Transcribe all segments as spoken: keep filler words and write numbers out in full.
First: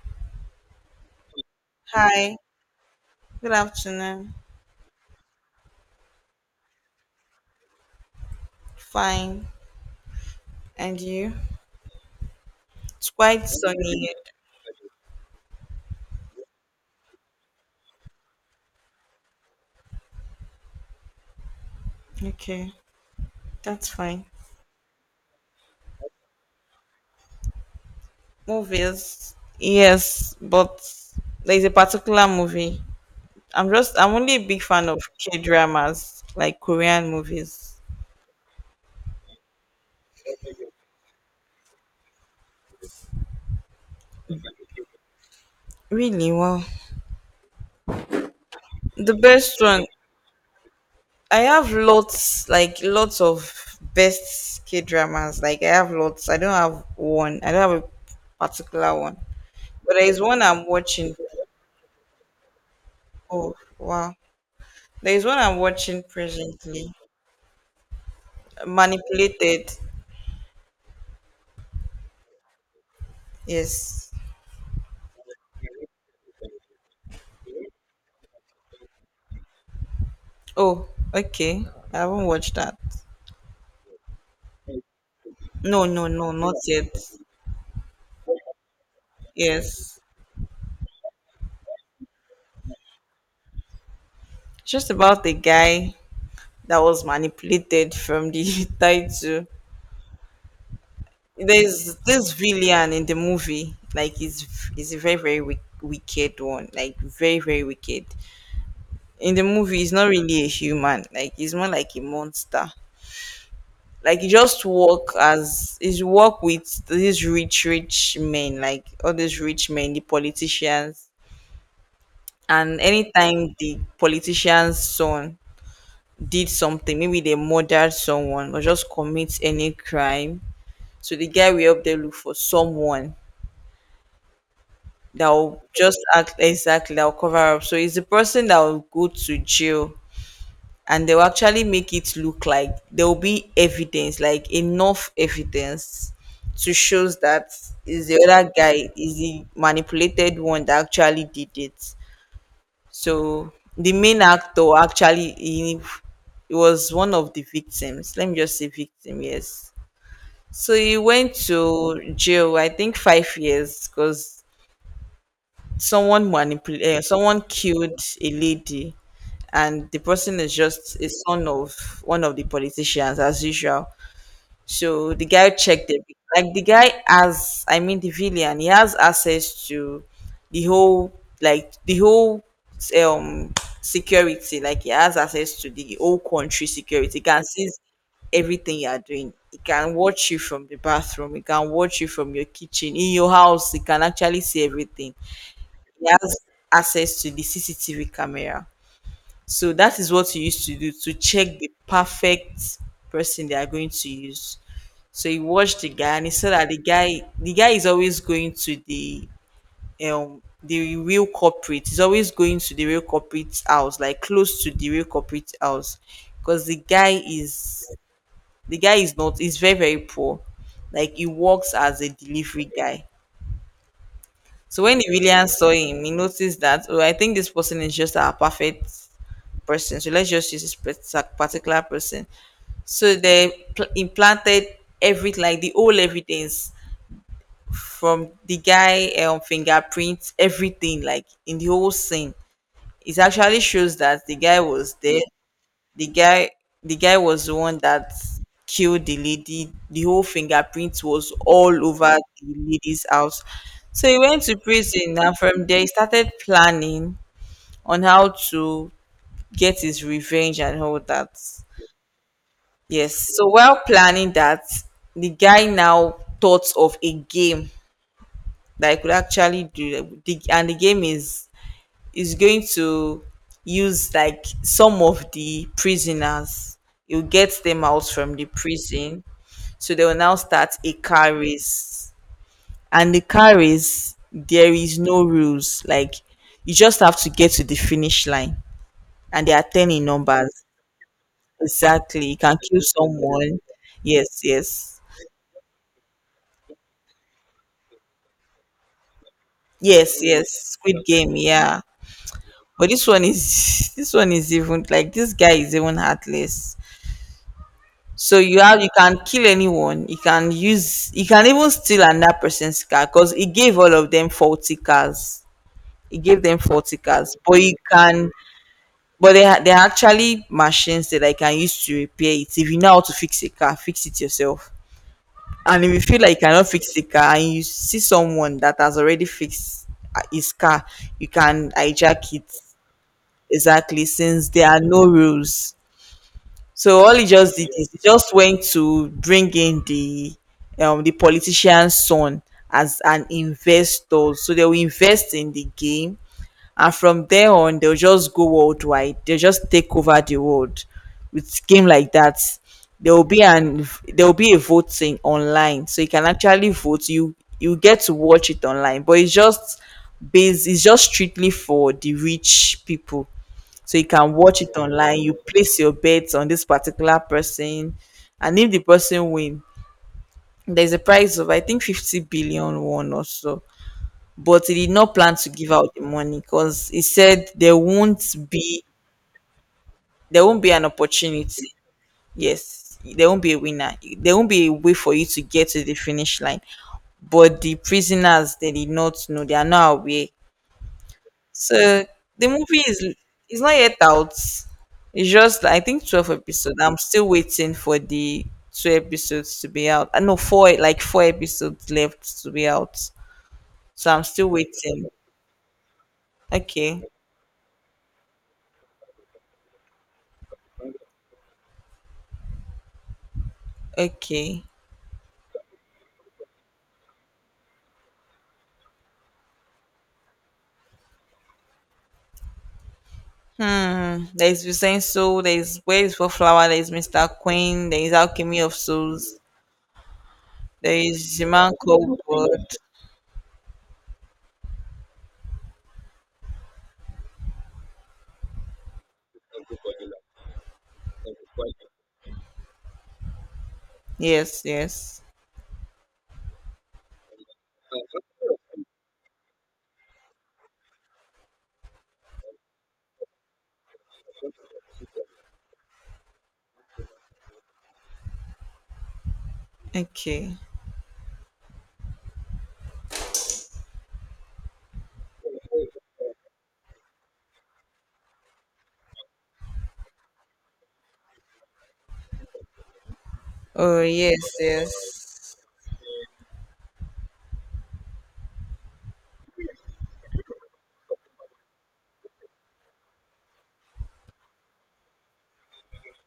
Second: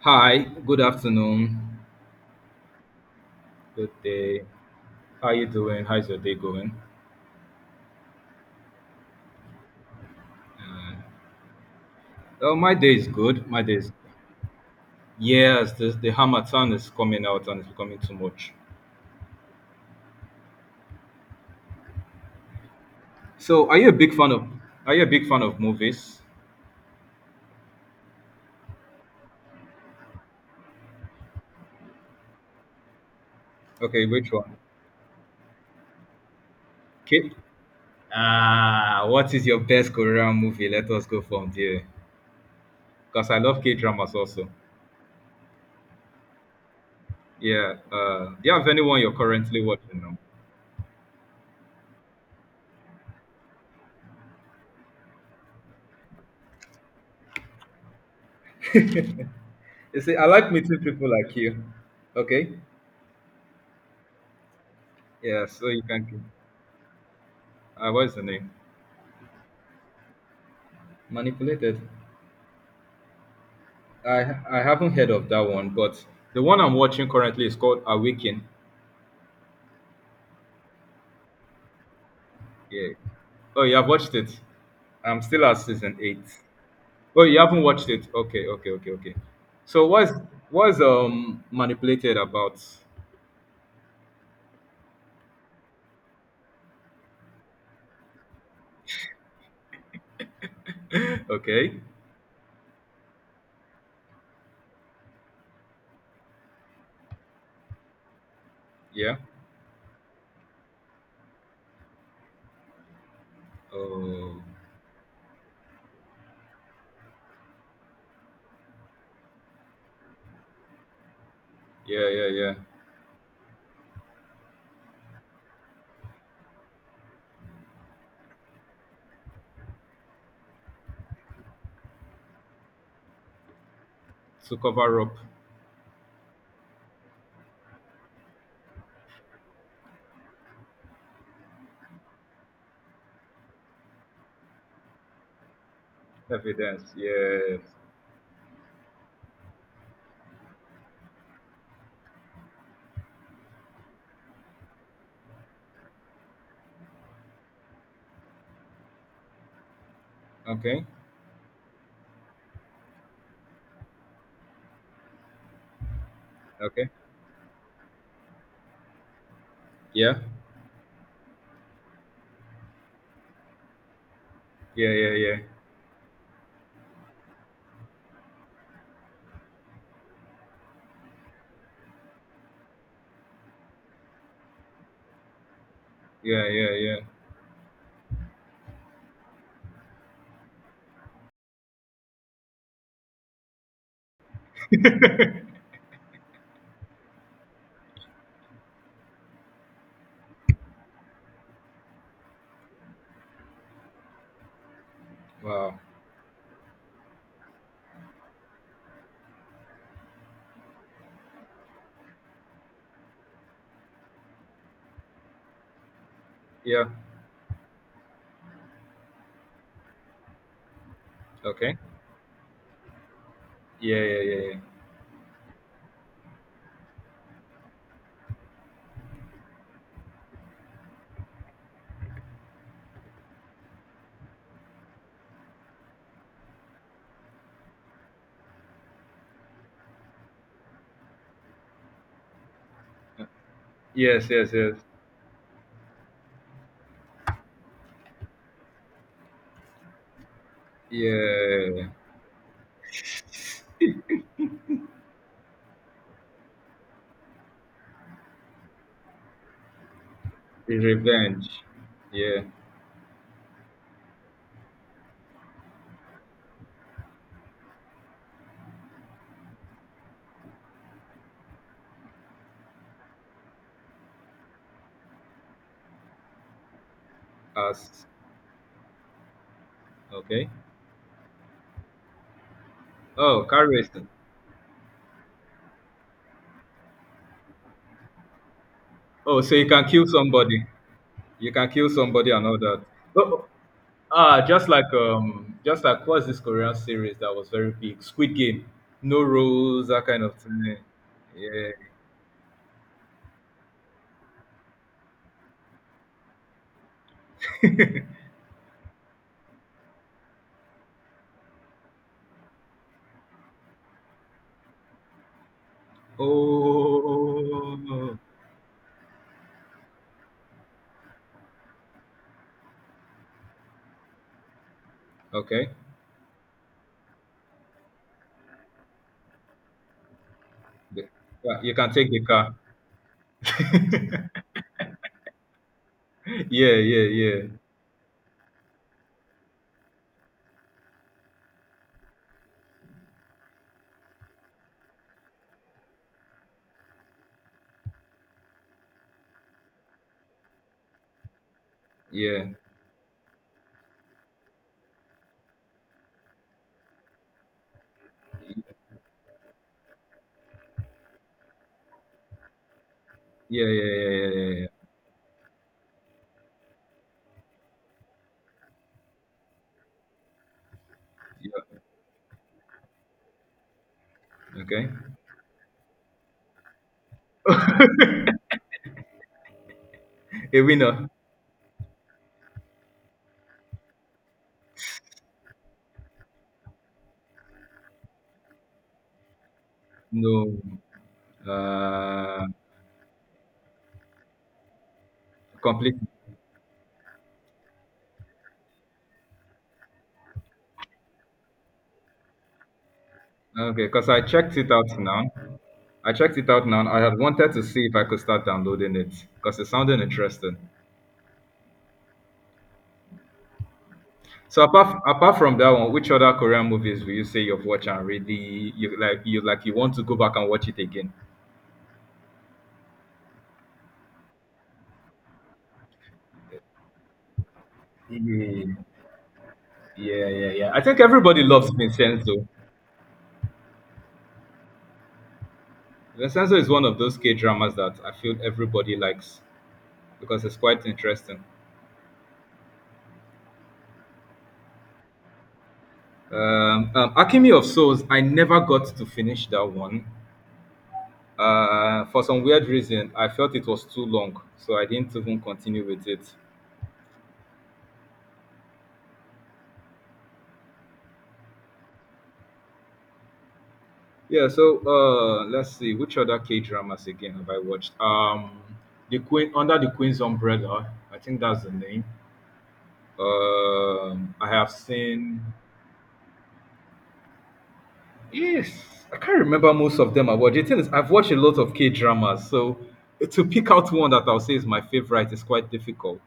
Hi, good afternoon, Hi, good good afternoon. day. How you doing? How's your day going? Fine. And you? Oh, my day is It's quite good. My day is sunny here. yes. The the Hamatan is coming out and it's becoming too much. Okay, So, are you that's a big fine. fan of— Are you a big fan of movies? Movies. Yes, but there's a particular movie. I'm just, Okay, I'm which only a one? big fan of K dramas, like Korean K. movies. Ah, what is your best Korean movie? Let us go from there. Because I love K dramas also. Really? Wow. Yeah. Uh, do you have anyone you're The best currently one. watching now? I have lots, like lots of best K dramas. Like I have lots. I don't have one. I don't have a particular one. But You there see, is I one like I'm meeting people watching. like you. Okay. Oh, wow. There is one Yeah. I'm So you watching can. presently. Uh, what is the name? Manipulated. Manipulated. Yes. I ha- I haven't heard of that one, but the one I'm watching currently is called Awaken. Oh, okay. I haven't watched that. Yeah. Oh, you have watched it. I'm still at No, season no, eight. no, not yet. Oh, you haven't watched it. Okay, okay, okay, okay. So Yes. what's what's um manipulated about? It's just about the guy that was manipulated from the title. Okay. There's this villain in the movie. Like he's he's a very, very wick wicked one. Like very, very wicked. Yeah. In the movie, he's not really a human. Like he's more like a monster. Like you Oh. just work as is work with these rich rich men, like all these rich men, the politicians. Yeah, yeah, yeah. And anytime the politician's son did something, maybe they murdered someone or just commit any crime, so the guy will help them look for someone To cover up that will just act exactly that will cover up, so it's the person that will go to jail. And they'll actually make it look like there'll be evidence, like enough evidence, to evidence. shows that Yes. is the other guy, is the manipulated one that actually did it. So the main actor actually he, he was one of the victims. Let me just say victim, yes. So Okay. he went to jail, I think five years, because someone Okay. manipulated. Someone killed a lady, and the Yeah. person is just a son of one of the politicians, as usual. Yeah, yeah, So the yeah. guy checked it. Like the guy has, I mean, the villain, he has access to the whole, like the whole, um security. Like he has access to the whole Yeah, country yeah, yeah. security. He can see everything you are doing. He can watch you from the bathroom. He can watch you from your kitchen, in your house. He can actually see everything. He has access to the C C T V camera. So that is what he used to do to check the perfect person they are going to use. So he Wow. watched the guy, and he saw that the guy the guy is always going to the, um the real corporate. He's always going to the real corporate house, like close to the real corporate house. Because the Yeah. guy is, the guy is not, he's very, very poor. Like he works Okay. as a delivery guy. Yeah, yeah, yeah, yeah. So when the William saw him, he noticed that, oh, I think this person is just our perfect person. So let's just use this pers- particular person. So they pl- implanted everything, like the whole evidence from the guy, um, fingerprints, everything, like in the whole scene. It actually shows that Yes, the yes, guy yes. was there. The guy the guy was the one that killed the lady. The whole fingerprint was all Yeah, over the lady's house. So he went to prison, and from there he started planning on how to get his revenge the and all that. revenge. Yeah, Yes. So while planning that, the guy now thought of a game that he could actually do the, and the game is is going to use, like, some of the prisoners. He'll get them as out from the prison. So they will now okay. start a car race. And the Oh, car car racing. race, there is no rules. Like you just have to get to the finish line. Oh, And so there are you can ten in kill numbers. somebody. You can kill Exactly. somebody You and can all kill that. Oh, someone. Yes, ah, just like yes. um, just like what's this Korean series that was very big? Squid Game. No rules, that Yes, kind of yes. thing. Squid game, Yeah. yeah. But this one is this one is even, like this guy is even heartless. So you have you can kill anyone. You can use you can even steal another person's car because he gave all of them faulty cars. He gave them faulty cars, but you Oh. can. But they are they are actually machines that I can use to repair it. If you know how to fix a car, fix it yourself. Okay. And if you feel like you cannot fix the car and you see someone that has already fixed, uh, his car, The- you yeah, can you can take the hijack it. car. Exactly, since there are no rules. Yeah, So yeah, all he yeah, just did is he just went to bring in the, um the politician's son as an investor. So they will invest in the game, and from there on they'll just go worldwide. They'll just take over the world with game like that. yeah, There will be an there will be a voting online. So you can actually vote. You you get to watch it online. But it's just based it's just strictly for the rich people. yeah, yeah, So you yeah, can yeah, watch yeah. it online. You place your bets on this particular person, and if the person win, there's a price of, I Yeah. think, 50 billion won or so. Yeah. But he Okay. did not plan to give out the money because he said there won't be, there A won't be an winner? opportunity. Yes, there won't be a winner. There won't be a way for you to get to the finish line. But the prisoners, they did not know, they are not aware. No. So Uh, the movie is is not yet out. It's just, I complete. think, twelve episodes. I'm still waiting for the two episodes to be out. I know four, like four episodes left to be out. Okay, because So I I'm still checked it out waiting. now. I checked it out now. And I Okay. had wanted to see if I could start downloading it because it sounded interesting. So Okay. apart apart from that one, which other Korean movies will you say you've watched and really you like you like you want to go back and watch it again? Hmm. There's Vincenzo, there's Where is for Flower, there's Mister Queen, there is Alchemy of Yeah, Souls, yeah, yeah, yeah. I there think is everybody the loves man called Vincenzo. God. Vincenzo is one of those K dramas that I feel everybody likes because it's quite interesting. Yes, yes. Um, um, Alchemy of Souls, I never got to finish that one. Uh, for some weird reason, I felt it was too long, so I didn't even continue with it. Okay. Yeah, so uh, let's see which other K dramas again have I watched? Um, The Queen Under the Queen's Umbrella, I think that's the name. Oh Um, yes, I have seen. yes. Yes, I can't remember most of them I watched. The thing is, I've watched a lot of K dramas, so to pick out one that I'll say is my favorite is quite difficult.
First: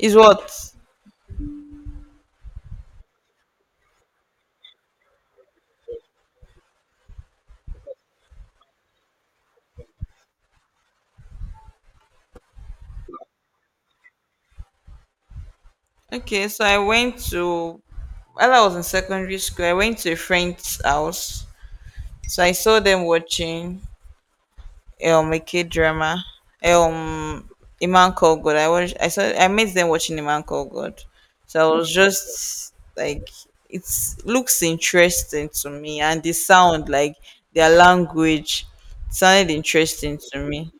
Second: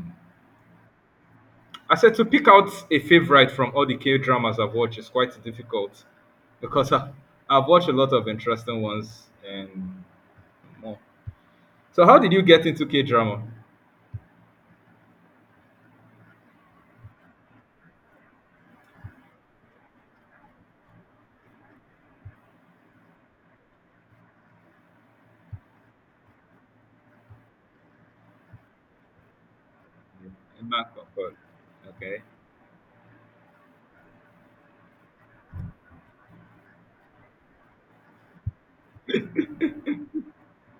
Is what? I said to pick out a favorite from all the K dramas I've watched is quite difficult because I, I've watched a lot of interesting ones and more. So, how did you get into K drama? Okay, so I went to while I was in secondary school, I went to a friend's house. So I saw them watching um a kid drama. Um a man called God. I was I saw I met them watching a man In called God. Bangkok, but— So I was okay. just like it looks interesting to me, and the sound, like their language sounded interesting to me.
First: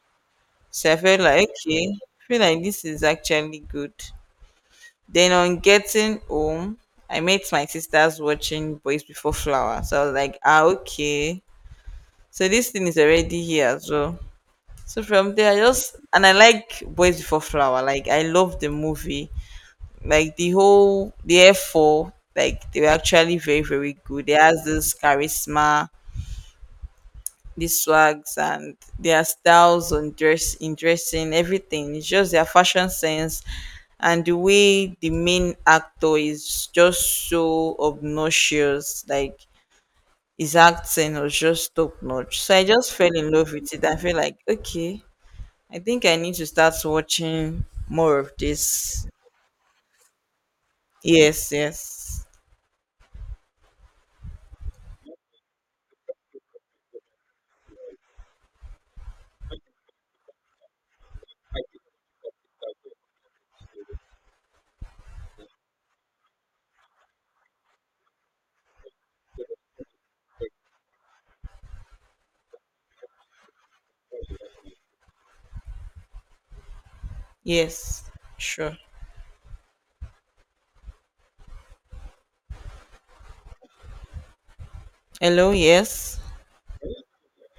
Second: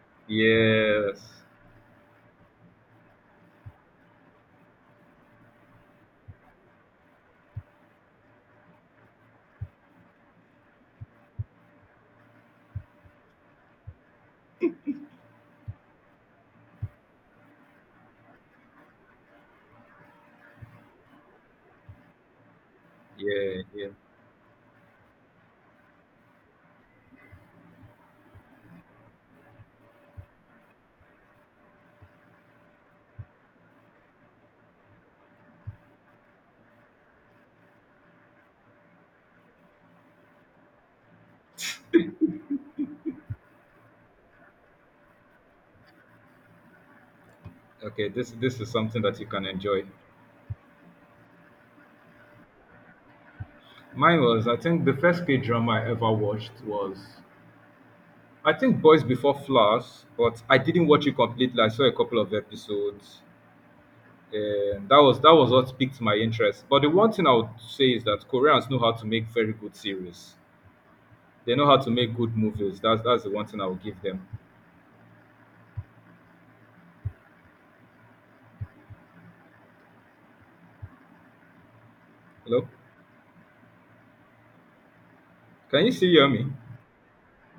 So I Yes. felt like, okay, I feel like this is actually good. Then on getting home, I met my sisters watching Boys Before Flower. So I was like, ah, okay. So this thing is already here as well. So from there, I just and I like Boys Before Flower. Like I love the movie. Like the whole the F four, like they were actually very, Yeah. Yeah. very good. They has this charisma. These swags and their styles on dress in dressing, everything. It's just their fashion sense, and the way the main actor is just so obnoxious, like his acting was just top notch. So I just fell in love with it. I feel like, okay, I think I need to start watching Okay. more This of this is something this. that you can enjoy. Yes, yes. Mine was— I think the first K drama I ever watched was I think Boys Before Flowers, but I didn't watch it completely. I saw a couple of episodes um, that was that was what piqued my interest. But the one thing I would say is that Koreans know how to make very good series. They know how to make good movies. That's that's the one thing I would give them. Yes. Sure. Hello, Hello, can you still yes. hear me?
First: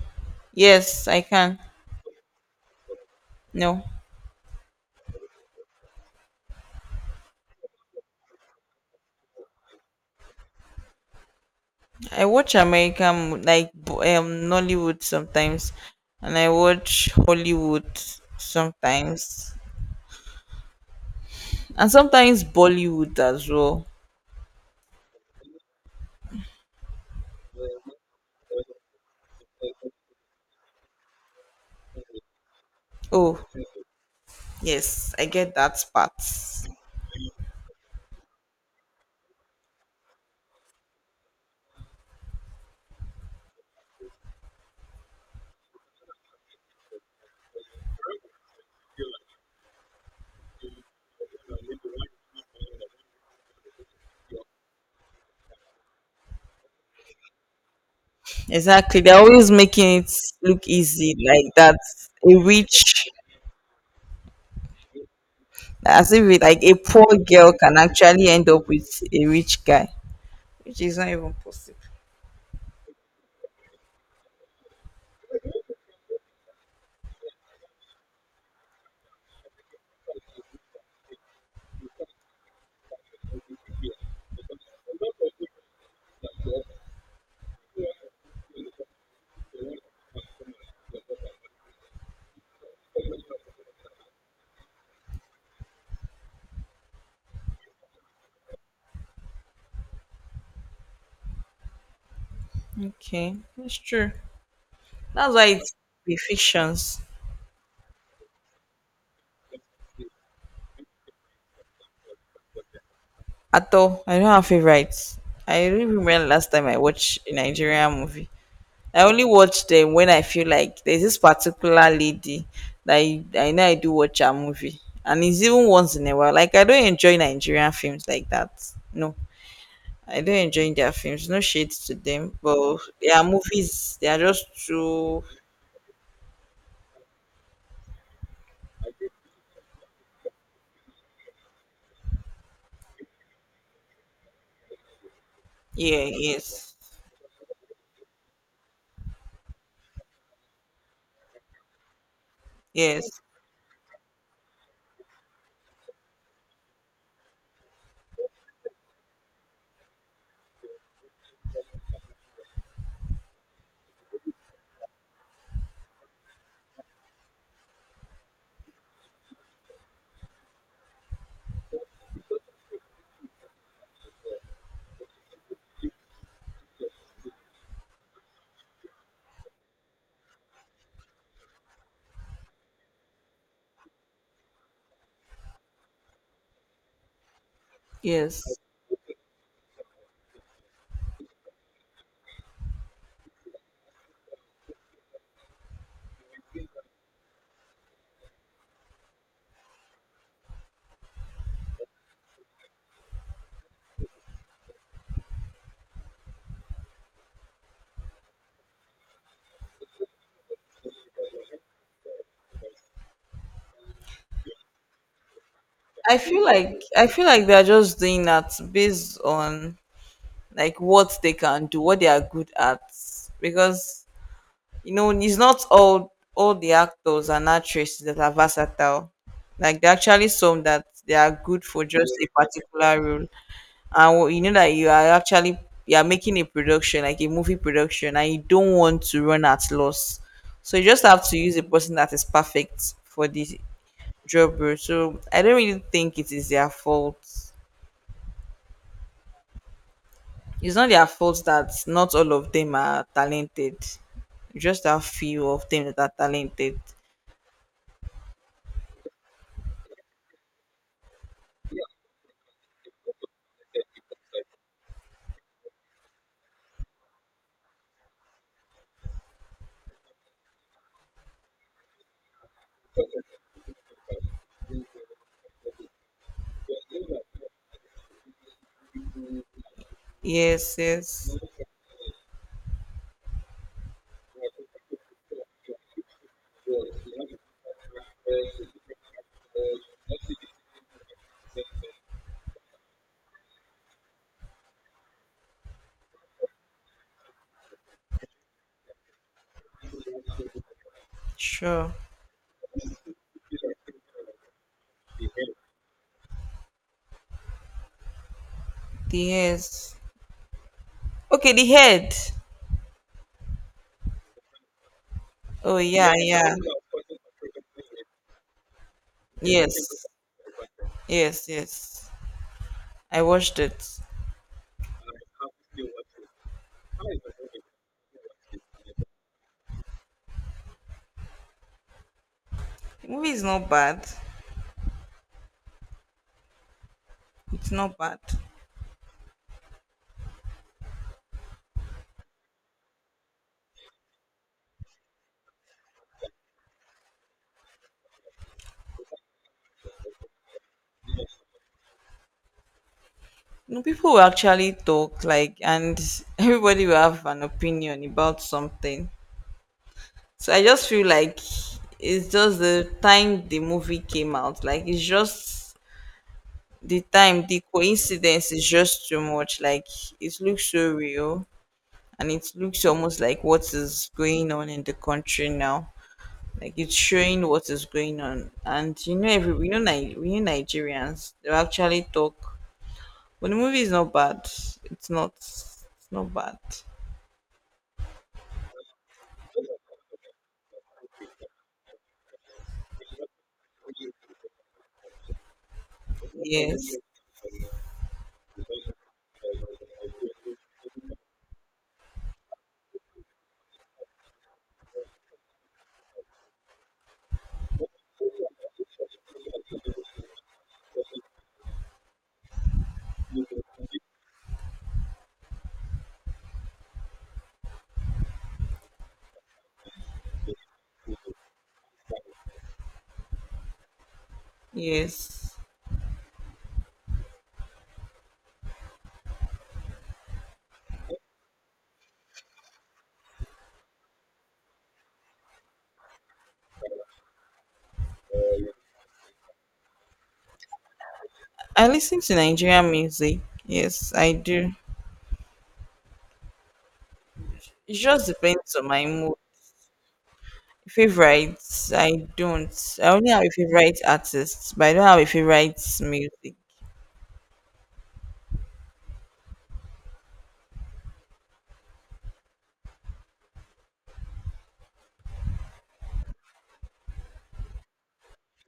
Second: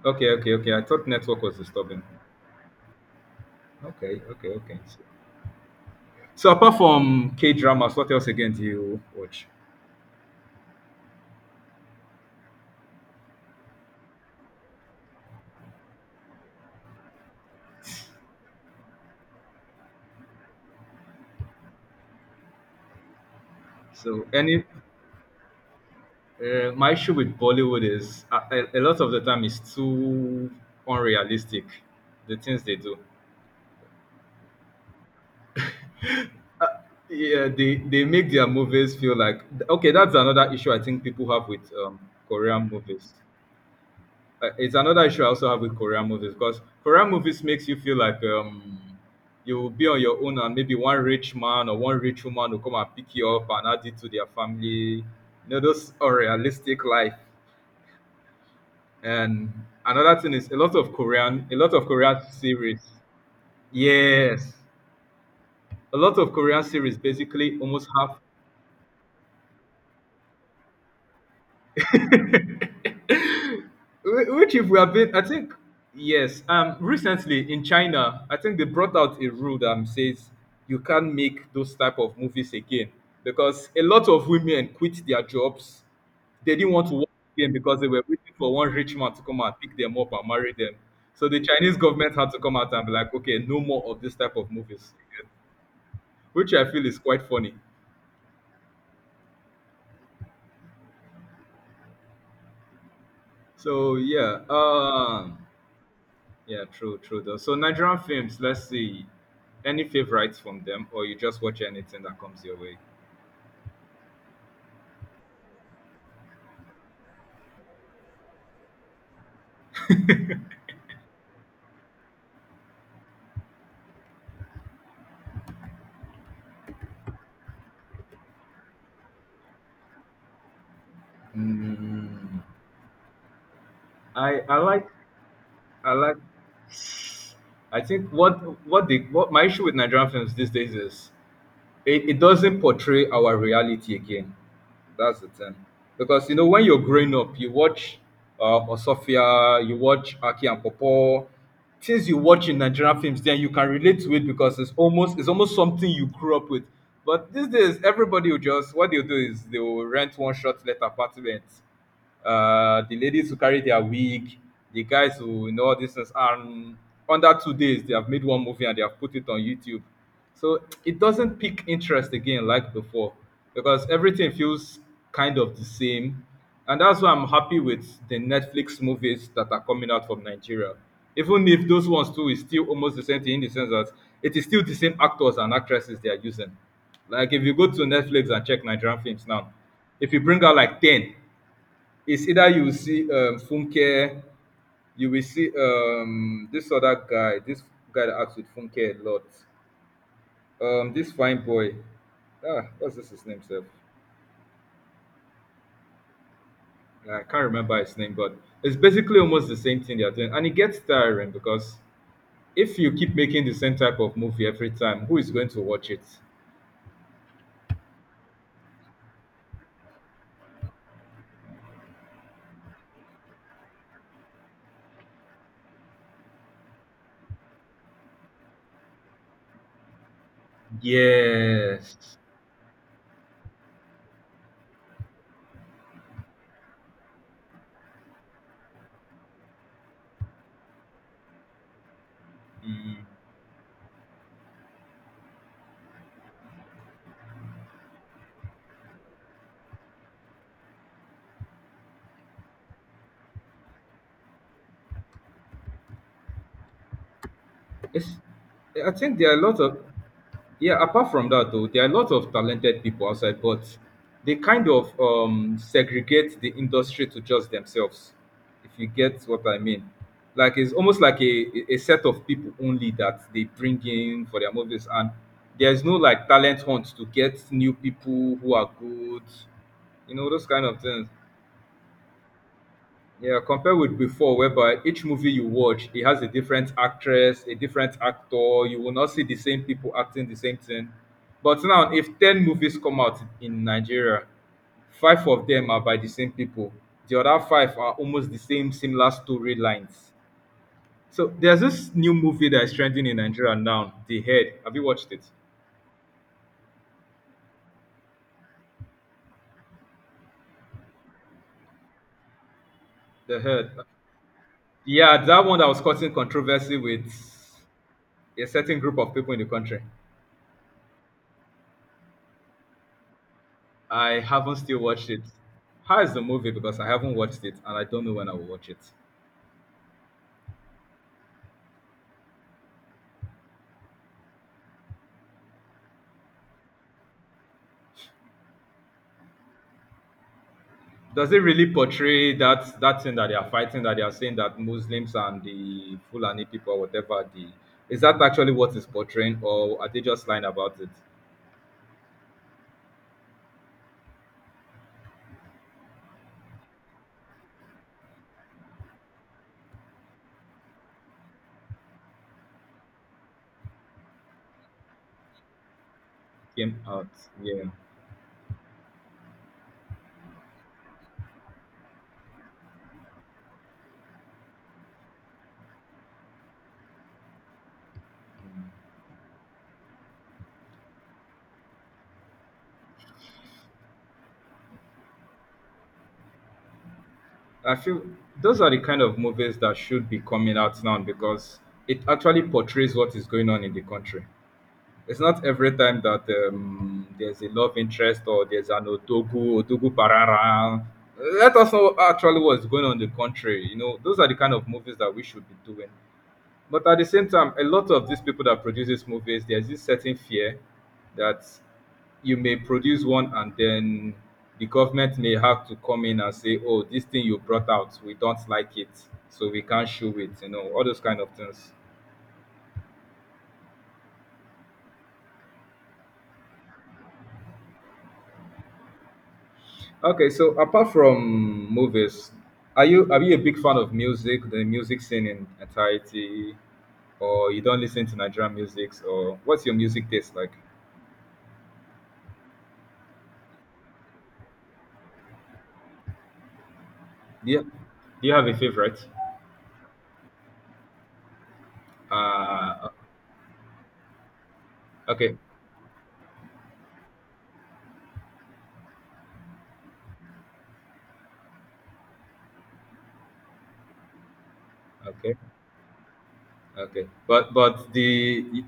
Okay, okay, okay. I Yes, thought I network can. was disturbing. No. Okay, okay, okay. So, so apart from K dramas, what else again do you watch? I watch American, like bo- um Nollywood sometimes, and I watch Hollywood sometimes, and sometimes Bollywood as well. So any uh, my issue with Bollywood is a, a, a lot of the time it's too unrealistic, the things they do. Oh yes, I get that part. Uh, yeah, they they make their movies feel like okay. That's another issue I think people have with um, Korean movies. Uh, it's another issue I also have with Korean movies because Korean movies makes you feel like um, you will be on your own and maybe one rich man or one rich woman will come and pick you up and add it to their family. You know those unrealistic life. Exactly, they're always And making it another thing is a look lot of easy, Korean, like a lot that of Korean a series— rich, yes. A as lot if of it, like Korean a series poor girl basically can almost have— actually end up with a rich guy, which is not even possible. Wh- which, if we have been, I think, yes. Um, recently in China, I think they brought out a rule that um, says you can't make those type of movies again because a lot of women quit their jobs. They didn't want to work again because they were waiting for one rich man to come and pick them up and marry them. So the Chinese government had to come out and be like, "Okay, no more of this type of movies, again," which I feel is quite funny. Okay, that's So true. yeah. That's Um, why it's the Yeah, true, fictions. true though. So Nigerian films, let's see. Any favorites from them or you just watch anything that comes your way? At all. I don't have favorites. I don't even remember last time I watched a Nigerian movie. I only watch them when I feel like there's this particular lady that I, I know I do watch her movie. And it's even once in a while. Like I don't enjoy Nigerian films like that. No. I don't enjoy their films. No shade to them. Mm, But their movies they are I just I like too. I like I think what what the what my issue with Nigerian films these days is it, it doesn't portray our reality again. That's the thing. Yeah, Because you know, when yes. you're growing up, you watch uh Osofia, you watch Aki and Popo, things you watch in Nigerian films, Yes. then you can relate to it because it's almost it's almost something you grew up with. But these days everybody will just— what they'll do is they will rent one short letter apartment, uh, the ladies who carry their wig, the guys who— you know all these things. And under two days, they have made one movie and they have put it on YouTube. So it doesn't pique interest again like before because everything feels kind of the same. And that's why I'm happy with the Netflix movies that are coming out from Nigeria. Even if those ones too is still almost the same thing, in the sense that it is still the same actors and actresses they are using. Like if you go to Netflix Yes. and check Nigerian films now, if you bring out like ten, it's either you will see um, Funke, you will see um, this other guy, this guy that acts with Funke a lot. Um, this fine boy. Ah, what's this his name, sir? I can't remember his name, but it's basically almost the same thing they're doing. And it gets tiring because if you keep making the same type of movie every time, who is going to watch it? I feel like I feel like they are just doing that based on like what they can do, what they are good at. Because you know, it's not all all the actors and actresses that are versatile. Like there are actually some that they are good for just Yes. a particular role, and wh- you know that you are actually you are making a production, like a movie production, and you don't want to run at loss. So you just have to use a person that is perfect Mm. for the job role. So I don't really think it is their fault. It's not their fault that not all of them are talented. You just a few of them that are talented. It's, I think there are a lot of— yeah, apart from that though, there are a lot of talented people outside, but they kind of um, segregate the industry to just themselves, if you get what I mean. Like it's almost like a, a set of people only that they bring in for their movies, and there's no like talent hunt to get new people who are good, you know, those kind Yes, of things. yes. Yeah, compared with before, whereby each movie you watch, it has a different actress, a different actor. You will not see the same people acting the same thing. But now, if ten movies come out in Nigeria, five of them are by the same people. The other five are almost the same, similar storylines. So there's Sure. this new movie that is trending in Nigeria now, The Head. Have you watched it? The hairs. Okay, the head. The Head. Yeah, that one that Oh was yeah, causing yeah. controversy with a certain group of people in the Yes. country. Yes, yes. I watched it. I haven't still watched it. How is the movie? Because I haven't watched it and I don't know when I will watch it. The movie is not bad. It's not bad. Does it really portray that that thing that they are fighting, that they are saying that Muslims and the Fulani people, whatever— the is that actually what is portraying, or are they just lying about it? You know, people will actually talk like and everybody will have an opinion about something. So I just feel like it's just the time the movie came out. Like it's just Came the out, time, the yeah. coincidence is just too much. Like it looks so real, and it looks almost like what is going on in the country now. Like it's showing what is going on. And you know every we know Ni- we know Nigerians, they actually talk. But the movie is not bad. It's not, it's not bad. I feel those are the kind of movies that should be coming out now because it actually portrays what is going on in the country. It's not every time that Yes. um, there's a love interest or there's an Otogu, Otogu Parara. Let us know actually what's going on in the country. You know, those are the kind of movies that we should be doing. But at the same time, a lot of these people that produce these movies, there's this certain fear that you may produce one and then the government may have to come in and say, "Oh, this thing you brought out, we don't like it, so we can't show it," you know, all those kind of things. Yes. Okay, so apart from movies, are you are you a big fan of music, the music scene in entirety, or you don't listen to Nigerian music, or what's your music taste like? I listen to Nigerian music. Yes, I do. Do you, do It just you have a depends on favorite? my mood. Favorites, I don't. Uh, I only have a favorite artist, but I don't have a okay, favorite music. okay, okay. But but the